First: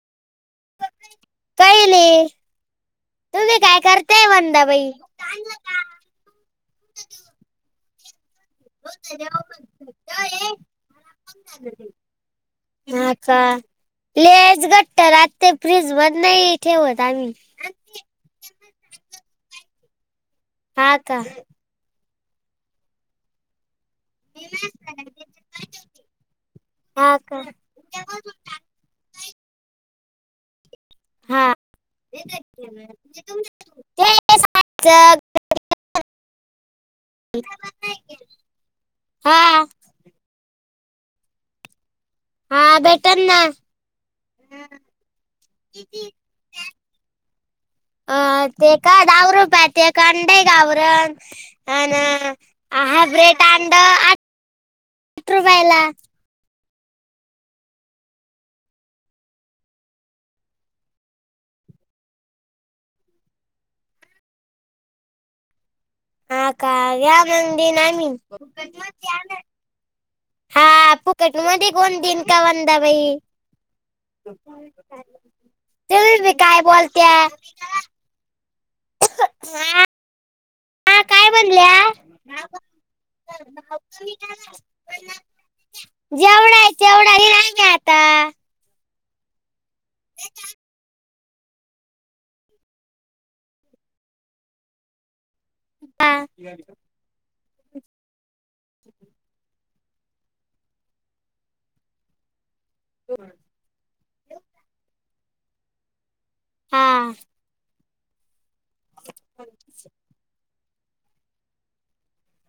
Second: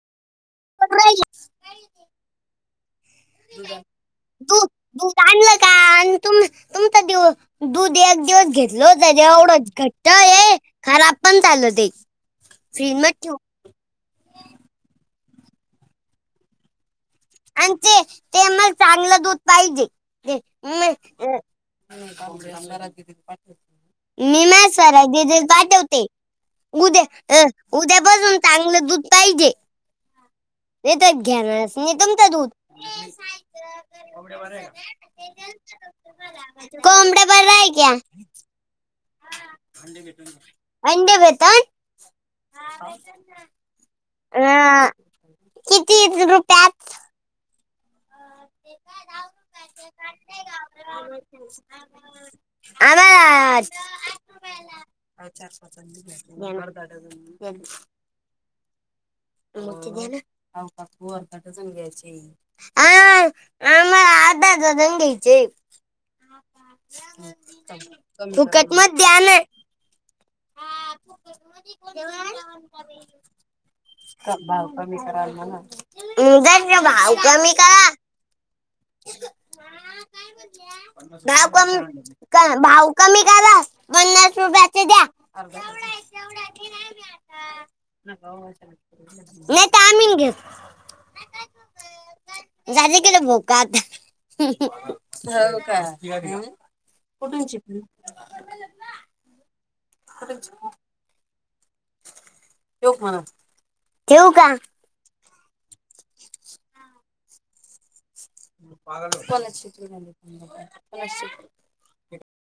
काही नाही तुम्ही काय करताय दूध वंदाबाई दूध आणलं का आणि तुम तुमचा दिवस दूध एक दिवस घेत घल त्याच्या एवढंच घट्ट ये खराब पण झालं ते फ्रीज मध्ये ठेवून लेच घट्ट आात ते फ्रीज मध नाही ठेवत आम्ही आणि ते ते मग चांगलं दूध पाहिजे हा का ह [unintelligible] मी माझ सरा पाठवते हा का उद्या उद्या बसून [unintelligible] चांगलं दूध पाहिजे ते तरच हा घेनारच तुम [unintelligible] कोंबड्या बरवाय क्या हा अंडे वेता हा भेटन ना अ किती रुपयात? अ ते काय दावरवरप आहे ते का अंडे गावरण अ ना हाबरेड आंड अ चार पाच दि लकले आ काख अरकाट सगे अची.. हा आ म आधा द दजन घेयचे हा का या्या म्हण नाही. फुकट मत द्या ना हा फुकट मध्ये कोण दिन का वंदा बाई भाव कमी क म्ह तुम्ही बी उ काय बोलत्या भाऊ कमी करा. [unintelligible] हा काय का आपण म्हणल्या भाऊ कमी करा. पन्नास रुपयाचे द्या जेवढा आहे. तेवढाही नाही ना आता नाही तर आमीन घेत झाले गलं बक आता का हा कुठून शिकल खरंच ठेऊ का? हां.. लक्षितित..